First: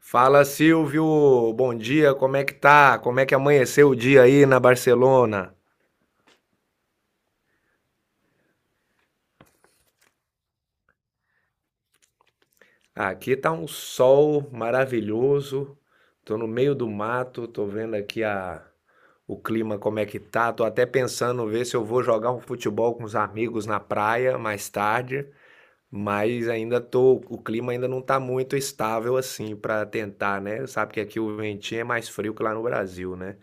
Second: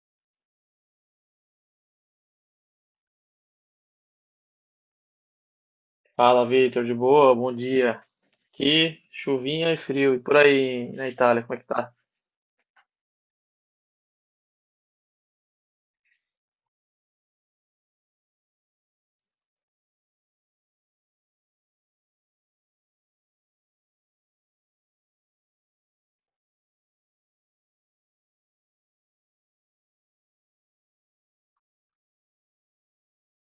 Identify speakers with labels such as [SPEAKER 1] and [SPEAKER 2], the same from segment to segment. [SPEAKER 1] Fala, Silvio, bom dia, como é que tá? Como é que amanheceu o dia aí na Barcelona?
[SPEAKER 2] Fala, Vitor, de boa? Bom dia. Aqui, chuvinha e frio. E por aí na Itália, como é que tá?
[SPEAKER 1] Aqui tá um sol maravilhoso. Tô no meio do mato, tô vendo aqui a o clima como é que tá. Tô até pensando ver se eu vou jogar um futebol com os amigos na praia mais tarde, mas ainda tô, o clima ainda não tá muito estável assim pra tentar, né? Sabe que aqui o ventinho é mais frio que lá no Brasil, né?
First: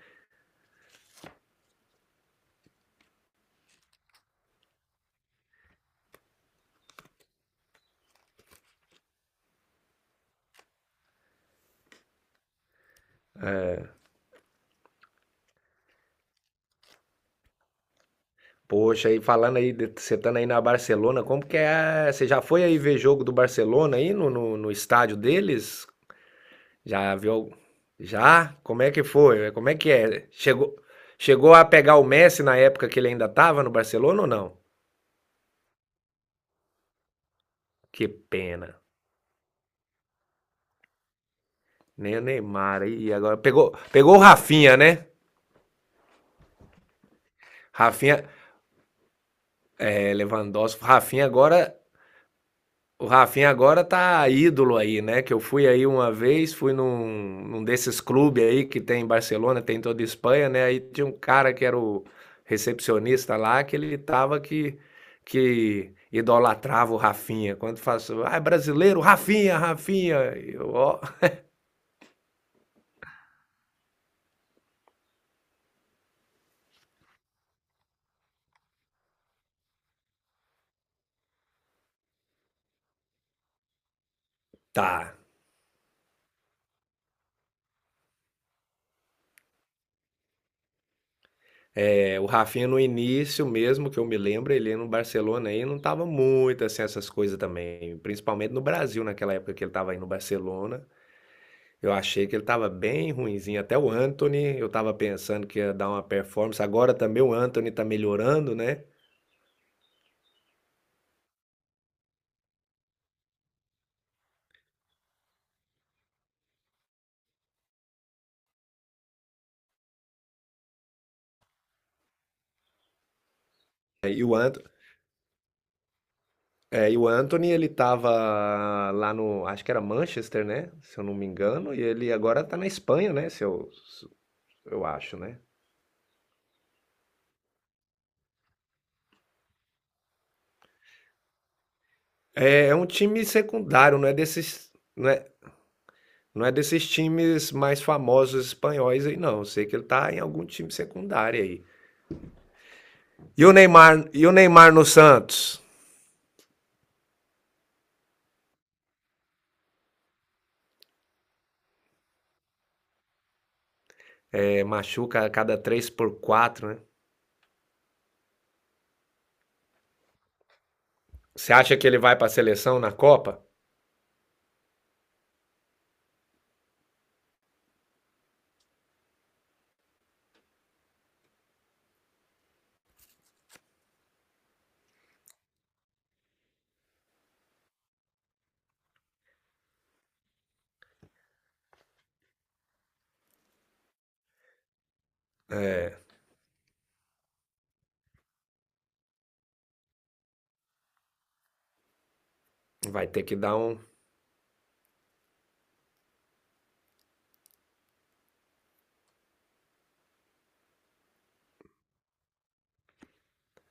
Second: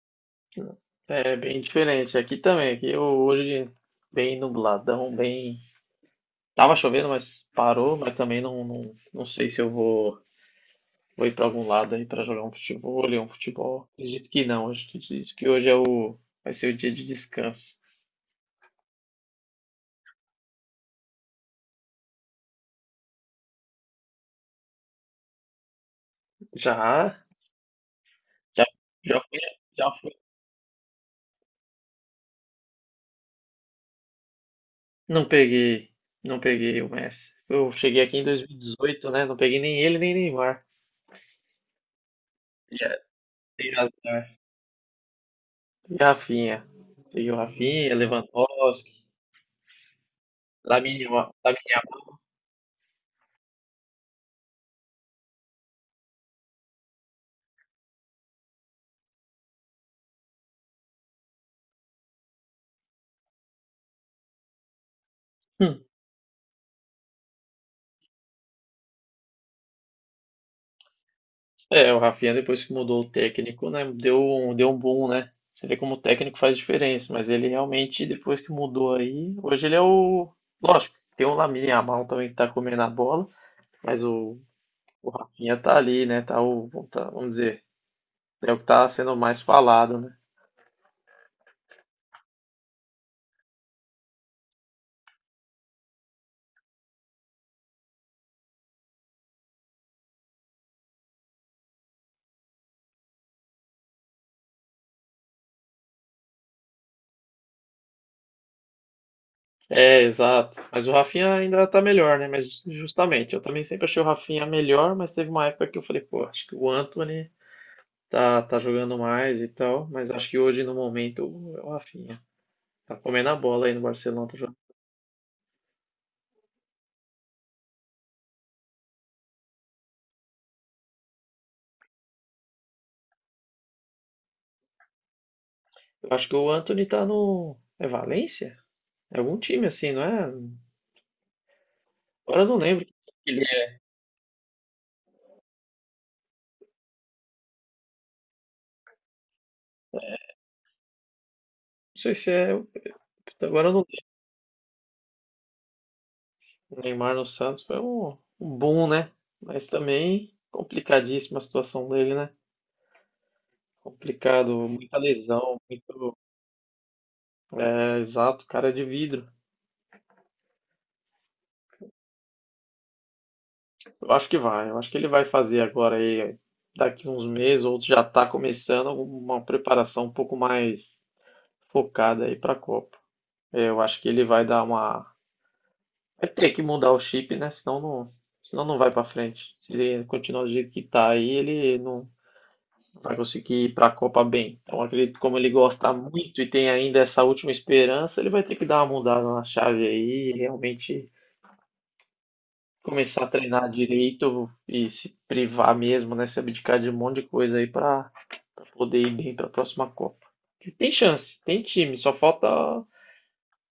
[SPEAKER 2] É bem diferente. Aqui também. Hoje bem nubladão, bem. Tava chovendo, mas parou. Mas também não sei se vou ir pra algum lado aí pra jogar um futebol, ler um futebol. Acredito que não. Acho que acredito que vai ser o dia de descanso.
[SPEAKER 1] Poxa, e falando aí, você estando aí na Barcelona, como que é? Você já foi aí ver jogo do Barcelona aí no estádio deles? Já
[SPEAKER 2] Já,
[SPEAKER 1] viu? Já?
[SPEAKER 2] já,
[SPEAKER 1] Como é que
[SPEAKER 2] já fui,
[SPEAKER 1] foi? Como é que
[SPEAKER 2] já fui.
[SPEAKER 1] é? Chegou a pegar o Messi na época que ele ainda tava no Barcelona ou não?
[SPEAKER 2] Não peguei, não peguei o Messi. Eu cheguei
[SPEAKER 1] Que
[SPEAKER 2] aqui em
[SPEAKER 1] pena.
[SPEAKER 2] 2018, né? Não peguei nem ele, nem Neymar.
[SPEAKER 1] Nem o Neymar
[SPEAKER 2] Já,
[SPEAKER 1] aí agora
[SPEAKER 2] tem
[SPEAKER 1] pegou o
[SPEAKER 2] razão.
[SPEAKER 1] Rafinha, né?
[SPEAKER 2] E Rafinha. Peguei o Rafinha,
[SPEAKER 1] Rafinha,
[SPEAKER 2] Lewandowski,
[SPEAKER 1] é, Lewandowski,
[SPEAKER 2] Lamine
[SPEAKER 1] Rafinha
[SPEAKER 2] Yamal.
[SPEAKER 1] agora. O Rafinha agora tá ídolo aí, né? Que eu fui aí uma vez, fui num desses clubes aí que tem em Barcelona, tem em toda a Espanha, né? Aí tinha um cara que era o recepcionista lá, que ele tava
[SPEAKER 2] Hum.
[SPEAKER 1] que idolatrava o Rafinha. Quando faço, ah, é brasileiro, Rafinha, Rafinha. Eu, ó,
[SPEAKER 2] É, o Rafinha depois que mudou o técnico, né, deu um boom, né? Você vê como o técnico faz diferença, mas ele realmente, depois que mudou aí, hoje ele é o. Lógico, tem o Lamine Yamal também que tá comendo a bola, mas o, o
[SPEAKER 1] tá.
[SPEAKER 2] Rafinha tá ali, né? Vamos dizer, é o que tá sendo mais falado, né?
[SPEAKER 1] É, o Rafinha no início mesmo, que eu me lembro, ele no Barcelona aí não tava muito assim essas coisas também, principalmente no Brasil naquela época que ele tava aí no Barcelona. Eu achei que ele estava bem ruinzinho, até o Anthony. Eu estava pensando que ia dar uma performance, agora também o Anthony está melhorando, né?
[SPEAKER 2] É, exato. Mas o Rafinha ainda tá melhor, né? Mas justamente, eu também sempre achei o Rafinha melhor, mas teve uma época que eu falei, pô, acho que o Anthony tá jogando mais e tal, mas acho que hoje, no momento, o Rafinha tá comendo a bola aí no
[SPEAKER 1] É, E
[SPEAKER 2] Barcelona.
[SPEAKER 1] o
[SPEAKER 2] Tá jogando.
[SPEAKER 1] Anto, e o Antony, ele estava lá no, acho que era Manchester, né? Se eu não me engano, e ele agora está na Espanha, né? Eu acho, né?
[SPEAKER 2] Eu acho que o Anthony tá no. É Valência? É algum time assim, não é? Agora eu não
[SPEAKER 1] É, é
[SPEAKER 2] lembro.
[SPEAKER 1] um time
[SPEAKER 2] Ele é-
[SPEAKER 1] secundário, não é desses times mais famosos espanhóis aí, não. Eu sei que ele está em algum time secundário aí.
[SPEAKER 2] Não sei se é.
[SPEAKER 1] E o
[SPEAKER 2] Agora eu não
[SPEAKER 1] Neymar,
[SPEAKER 2] lembro.
[SPEAKER 1] e o Neymar no Santos?
[SPEAKER 2] O Neymar no Santos foi um boom, né? Mas também complicadíssima a situação dele, né?
[SPEAKER 1] É,
[SPEAKER 2] Complicado, muita
[SPEAKER 1] machuca a
[SPEAKER 2] lesão,
[SPEAKER 1] cada 3
[SPEAKER 2] muito.
[SPEAKER 1] por 4, né?
[SPEAKER 2] Exato, cara de vidro.
[SPEAKER 1] Você acha que ele vai para a seleção na Copa?
[SPEAKER 2] Eu acho que vai, eu acho que ele vai fazer agora aí, daqui uns meses, ou já está começando uma preparação um pouco mais focada aí para a Copa. É, eu acho que ele vai dar uma. Vai ter que mudar o chip, né? Senão não vai para frente. Se ele continuar do jeito que tá aí, ele não vai conseguir ir para a Copa bem. Então, acredito que como ele gosta
[SPEAKER 1] É,
[SPEAKER 2] muito e tem ainda essa última esperança, ele vai ter que dar uma mudada na chave aí e realmente
[SPEAKER 1] vai
[SPEAKER 2] começar
[SPEAKER 1] ter
[SPEAKER 2] a
[SPEAKER 1] que dar
[SPEAKER 2] treinar
[SPEAKER 1] um.
[SPEAKER 2] direito e se privar mesmo, né? Se abdicar de um monte de coisa aí pra poder ir bem pra próxima Copa. Que tem chance, tem time, só falta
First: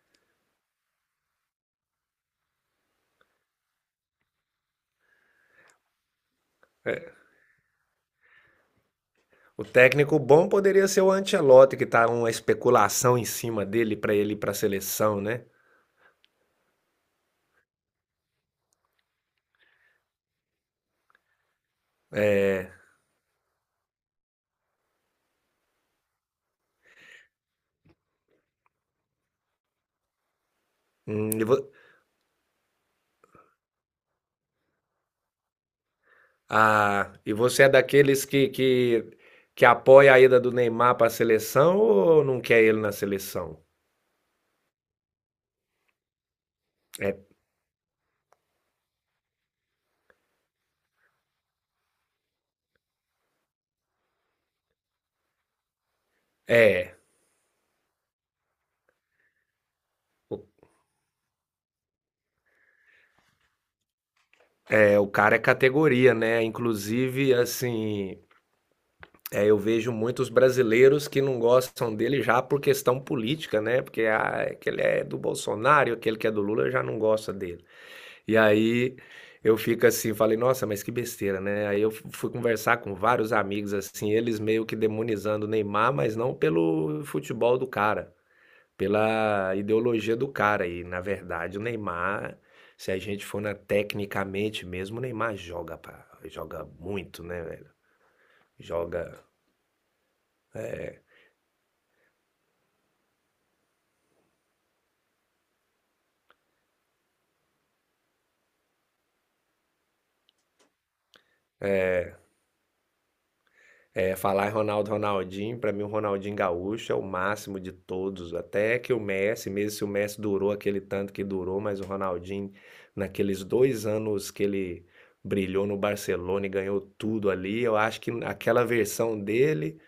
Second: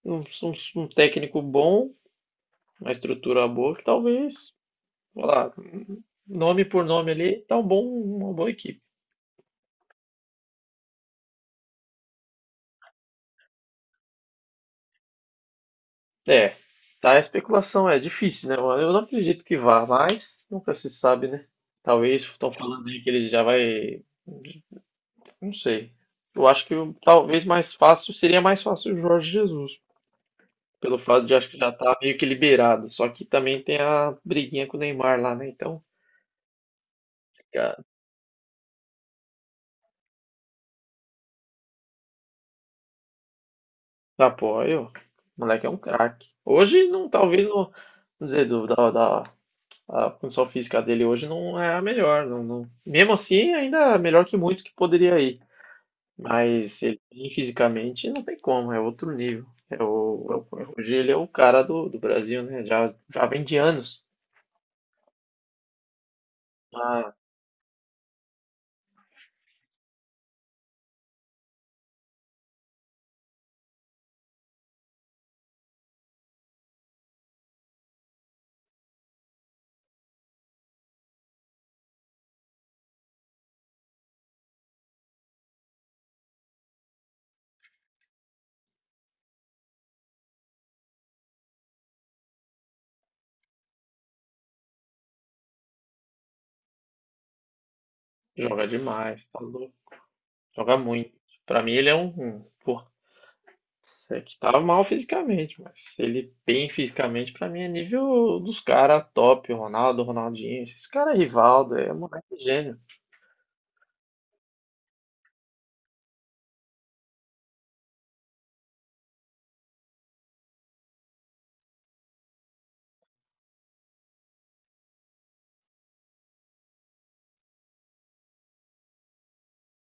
[SPEAKER 2] um técnico bom, uma estrutura boa que talvez, sei lá, nome por nome
[SPEAKER 1] É,
[SPEAKER 2] ali, tá um bom, uma boa equipe.
[SPEAKER 1] o técnico bom poderia ser o Ancelotti, que tá uma especulação em cima dele para ele ir para a seleção, né?
[SPEAKER 2] É, tá, a especulação é difícil, né, mano? Eu não acredito que vá, mas nunca se sabe, né? Talvez estão
[SPEAKER 1] É,
[SPEAKER 2] falando aí que ele já vai. Não sei. Eu acho que o- Talvez mais fácil seria mais fácil o Jorge Jesus, pelo fato
[SPEAKER 1] hum,
[SPEAKER 2] de
[SPEAKER 1] e,
[SPEAKER 2] acho que
[SPEAKER 1] vo-
[SPEAKER 2] já tá meio que liberado. Só que também tem a briguinha com o Neymar lá, né? Então,
[SPEAKER 1] e você é
[SPEAKER 2] cara,
[SPEAKER 1] daqueles que apoia a ida do Neymar para a seleção ou não quer ele na seleção?
[SPEAKER 2] apoio. O moleque é um craque. Hoje não,
[SPEAKER 1] É,
[SPEAKER 2] talvez não, vamos dizer, a condição física dele hoje não é a melhor, não, não. Mesmo assim, ainda é melhor que muitos que poderia ir. Mas
[SPEAKER 1] é,
[SPEAKER 2] ele fisicamente não tem como, é outro nível. Hoje ele é o cara do Brasil, né? Já vem de anos.
[SPEAKER 1] o cara é categoria, né? Inclusive, assim, é, eu vejo muitos brasileiros que não gostam dele já por questão política, né? Porque ah, aquele é do Bolsonaro, aquele que é do Lula já não gosta dele. E aí eu fico assim, falei, nossa, mas que besteira, né? Aí eu fui conversar com vários amigos assim, eles meio que demonizando o Neymar, mas não pelo futebol do cara, pela ideologia do cara. E na verdade, o Neymar, se a gente for na tecnicamente mesmo, o Neymar joga, pá, joga muito, né, velho?
[SPEAKER 2] Joga
[SPEAKER 1] Joga.
[SPEAKER 2] demais, tá louco. Joga muito. Pra mim ele é pô, é que tá mal fisicamente, mas ele bem fisicamente pra mim é nível dos caras top, Ronaldo, Ronaldinho, esses caras Rivaldo, é moleque gênio.
[SPEAKER 1] É, falar em Ronaldo, Ronaldinho, pra mim o Ronaldinho Gaúcho é o máximo de todos, até que o Messi, mesmo se o Messi durou aquele tanto que durou, mas o Ronaldinho, naqueles dois anos que ele brilhou no Barcelona e ganhou tudo ali, eu acho que aquela versão dele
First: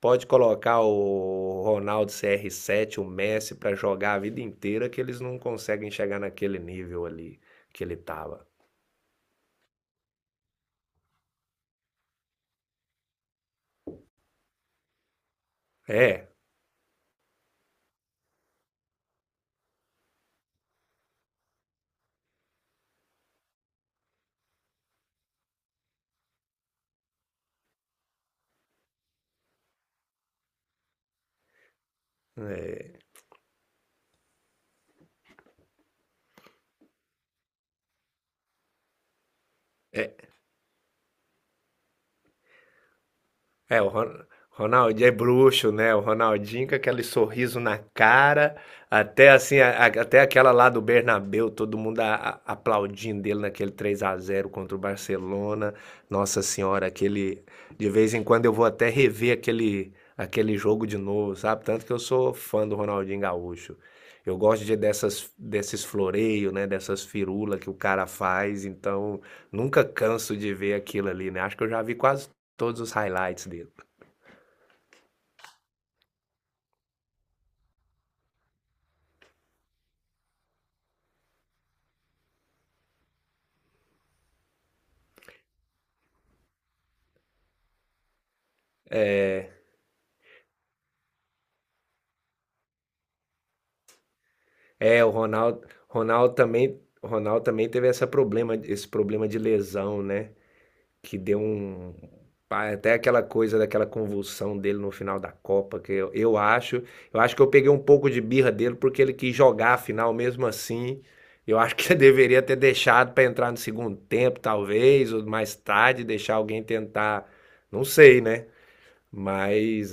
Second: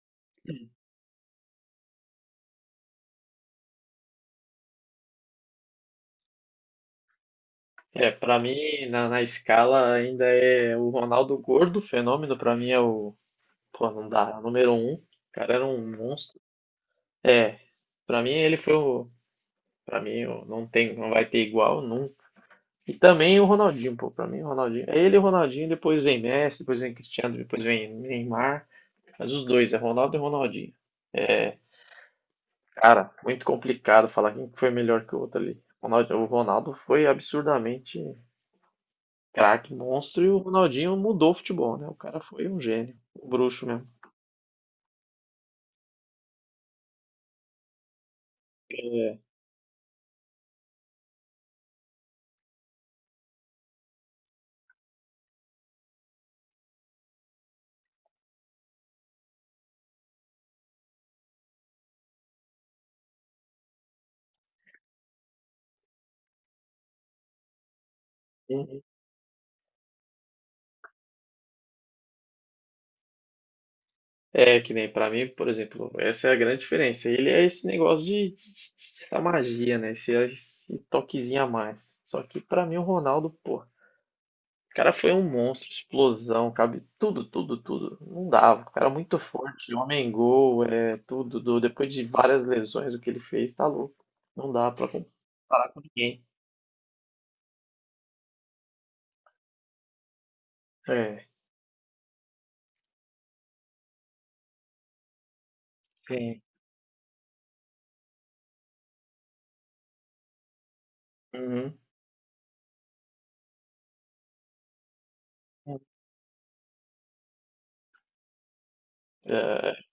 [SPEAKER 1] pode colocar o Ronaldo CR7, o Messi, pra jogar a vida inteira, que eles não conseguem chegar naquele nível ali que ele
[SPEAKER 2] É, pra
[SPEAKER 1] tava.
[SPEAKER 2] mim na escala ainda é o Ronaldo gordo, fenômeno pra mim é o, pô, não dá, número um. O cara era um
[SPEAKER 1] É,
[SPEAKER 2] monstro. É, pra mim ele foi o, pra mim não tem, não vai ter igual nunca. E também o Ronaldinho, pô. Pra mim, o Ronaldinho. É ele e o Ronaldinho, depois vem Messi, depois vem Cristiano, depois vem Neymar. Mas os dois, é Ronaldo e Ronaldinho. É, cara, muito complicado falar quem foi melhor que o outro ali. O Ronaldo foi absurdamente craque, monstro, e o Ronaldinho mudou o futebol, né? O cara foi um gênio, um bruxo
[SPEAKER 1] É,
[SPEAKER 2] mesmo.
[SPEAKER 1] o Ron- Ronaldinho é bruxo, né? O Ronaldinho com aquele sorriso na cara, até assim, até aquela lá do Bernabéu, todo mundo aplaudindo ele naquele 3 a zero contra o Barcelona. Nossa Senhora, aquele de vez em quando eu vou até rever aquele jogo de novo, sabe? Tanto que eu sou fã do Ronaldinho Gaúcho. Eu gosto de dessas desses floreios, né, dessas firulas que o cara faz,
[SPEAKER 2] Uhum.
[SPEAKER 1] então nunca canso de ver aquilo ali, né? Acho que eu já vi quase todos os highlights dele.
[SPEAKER 2] É, que nem pra mim, por exemplo, essa é a grande diferença. Ele é esse negócio essa magia, né? Esse toquezinho a mais. Só que pra mim o Ronaldo, pô, o cara foi um monstro, explosão, cabe tudo, tudo, tudo. Não dava. O cara é muito forte, homem gol, é tudo. Depois de várias lesões, o que ele fez, tá louco. Não dá pra
[SPEAKER 1] É, o Ronaldo,
[SPEAKER 2] comparar com ninguém.
[SPEAKER 1] Ronaldo também teve essa problema, esse problema de lesão, né? Que
[SPEAKER 2] É,
[SPEAKER 1] deu um até aquela coisa daquela convulsão dele no final da Copa,
[SPEAKER 2] sim.
[SPEAKER 1] eu acho que eu peguei um pouco de birra dele porque ele quis jogar a final mesmo assim. Eu acho
[SPEAKER 2] Uhum.
[SPEAKER 1] que ele deveria ter deixado para entrar no segundo tempo, talvez, ou mais tarde deixar alguém tentar, não sei, né?
[SPEAKER 2] É,
[SPEAKER 1] Mas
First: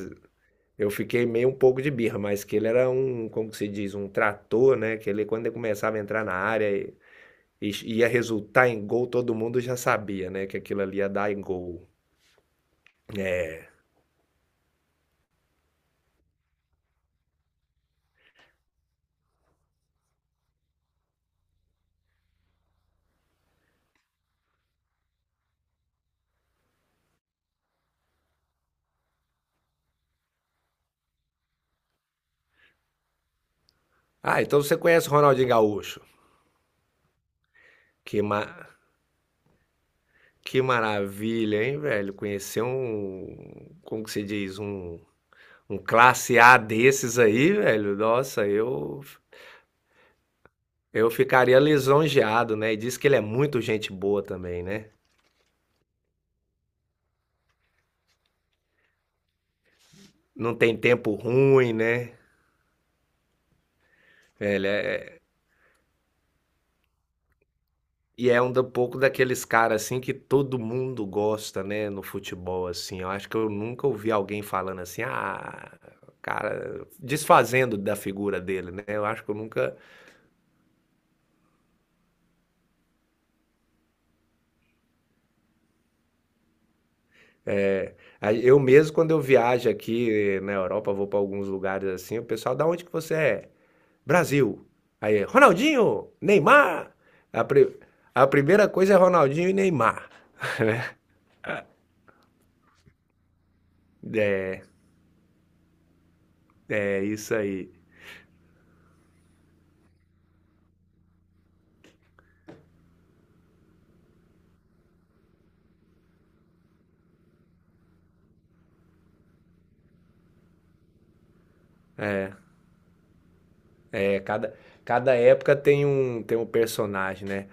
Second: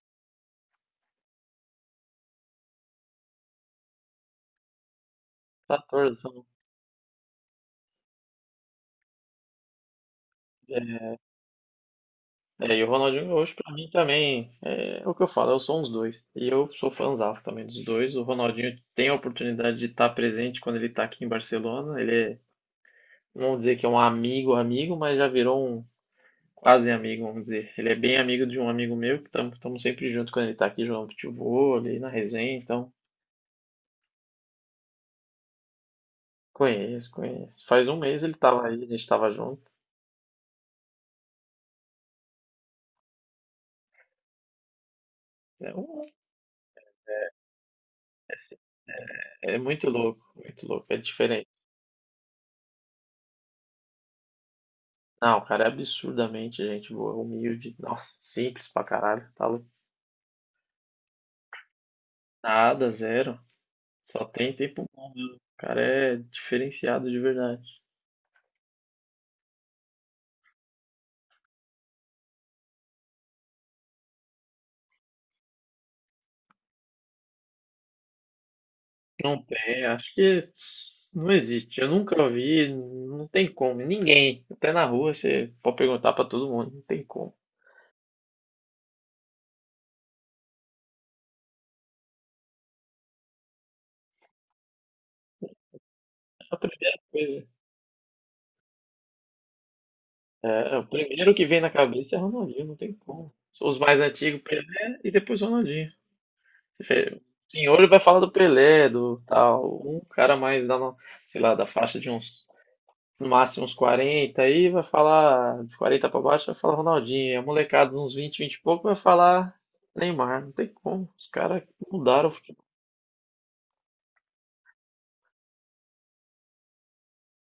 [SPEAKER 1] eu fiquei meio um pouco de birra, mas que ele era um, como que se diz, um trator, né? Quando ele começava a entrar
[SPEAKER 2] 14.
[SPEAKER 1] na área e ia resultar em gol, todo mundo já sabia, né? Que aquilo ali
[SPEAKER 2] É,
[SPEAKER 1] ia dar em gol.
[SPEAKER 2] e o Ronaldinho Gaúcho,
[SPEAKER 1] É.
[SPEAKER 2] pra mim, também é o que eu falo, eu sou uns dois. E eu sou fãzaço também dos dois. O Ronaldinho tem a oportunidade de estar presente quando ele tá aqui em Barcelona. Ele é, não vou dizer que é um amigo, amigo, mas já virou um quase amigo, vamos dizer. Ele é bem amigo de um amigo meu, que estamos sempre junto quando ele está aqui jogando futebol, ali na resenha, então
[SPEAKER 1] Ah, então você conhece o Ronaldinho Gaúcho?
[SPEAKER 2] conheço. Faz um
[SPEAKER 1] Que,
[SPEAKER 2] mês ele
[SPEAKER 1] ma...
[SPEAKER 2] estava aí, a gente estava junto.
[SPEAKER 1] que maravilha, hein, velho? Conhecer um, como que se diz, um,
[SPEAKER 2] É,
[SPEAKER 1] um classe A desses aí, velho.
[SPEAKER 2] é assim, é muito louco, é
[SPEAKER 1] Eu
[SPEAKER 2] diferente.
[SPEAKER 1] ficaria lisonjeado, né? E diz que ele é muito gente boa também, né?
[SPEAKER 2] Não, o cara é absurdamente gente boa, humilde, nossa, simples pra caralho, tá louco.
[SPEAKER 1] Não tem tempo ruim, né?
[SPEAKER 2] Nada, zero, só tem
[SPEAKER 1] É, ele
[SPEAKER 2] tempo bom.
[SPEAKER 1] é...
[SPEAKER 2] O cara é diferenciado de verdade.
[SPEAKER 1] E é um pouco daqueles caras assim que todo mundo gosta, né, no futebol assim. Eu acho que eu nunca ouvi alguém falando assim, ah, cara, desfazendo da figura dele, né? Eu acho que eu
[SPEAKER 2] Não
[SPEAKER 1] nunca.
[SPEAKER 2] tem, acho que não existe. Eu nunca vi, não tem como. Ninguém, até na rua, você pode perguntar pra todo mundo, não tem como.
[SPEAKER 1] Aí, eu mesmo, quando eu viajo aqui na Europa, vou para alguns lugares assim, o pessoal, da onde que você é? Brasil. Aí, Ronaldinho,
[SPEAKER 2] É a
[SPEAKER 1] Neymar.
[SPEAKER 2] primeira
[SPEAKER 1] A,
[SPEAKER 2] coisa,
[SPEAKER 1] pri- a primeira coisa é Ronaldinho e Neymar.
[SPEAKER 2] é, o primeiro que vem na cabeça é Ronaldinho, não tem como. Os mais antigos, Pelé e depois Ronaldinho.
[SPEAKER 1] É
[SPEAKER 2] Você vê,
[SPEAKER 1] isso
[SPEAKER 2] o
[SPEAKER 1] aí.
[SPEAKER 2] senhor vai falar do Pelé, do tal, um cara mais da, no- sei lá, da faixa de uns no máximo uns 40 aí, vai falar de 40 pra baixo, vai falar Ronaldinho. A molecada de uns 20 20 e pouco vai falar Neymar. Não tem como. Os caras mudaram o futebol.
[SPEAKER 1] É, cada, cada época tem tem um personagem, né?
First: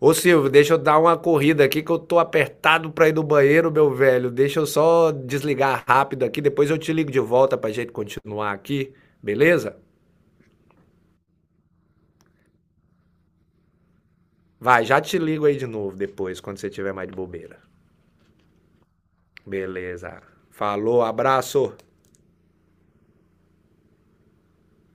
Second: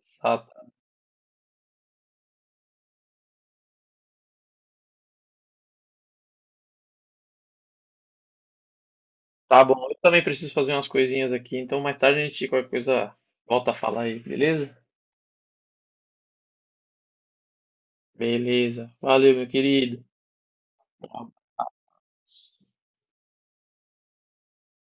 [SPEAKER 1] Ô
[SPEAKER 2] Tá,
[SPEAKER 1] Silvio, deixa eu dar uma corrida aqui que eu tô apertado pra ir no banheiro, meu velho. Deixa eu só desligar rápido aqui, depois eu te ligo de volta pra gente continuar aqui,
[SPEAKER 2] tá
[SPEAKER 1] beleza?
[SPEAKER 2] bom, eu também preciso fazer umas coisinhas aqui, então mais tarde a gente qualquer coisa volta a falar aí, beleza?
[SPEAKER 1] Vai, já te ligo aí de novo depois, quando você tiver mais de bobeira.
[SPEAKER 2] Beleza. Valeu, meu querido.
[SPEAKER 1] Beleza. Falou, abraço.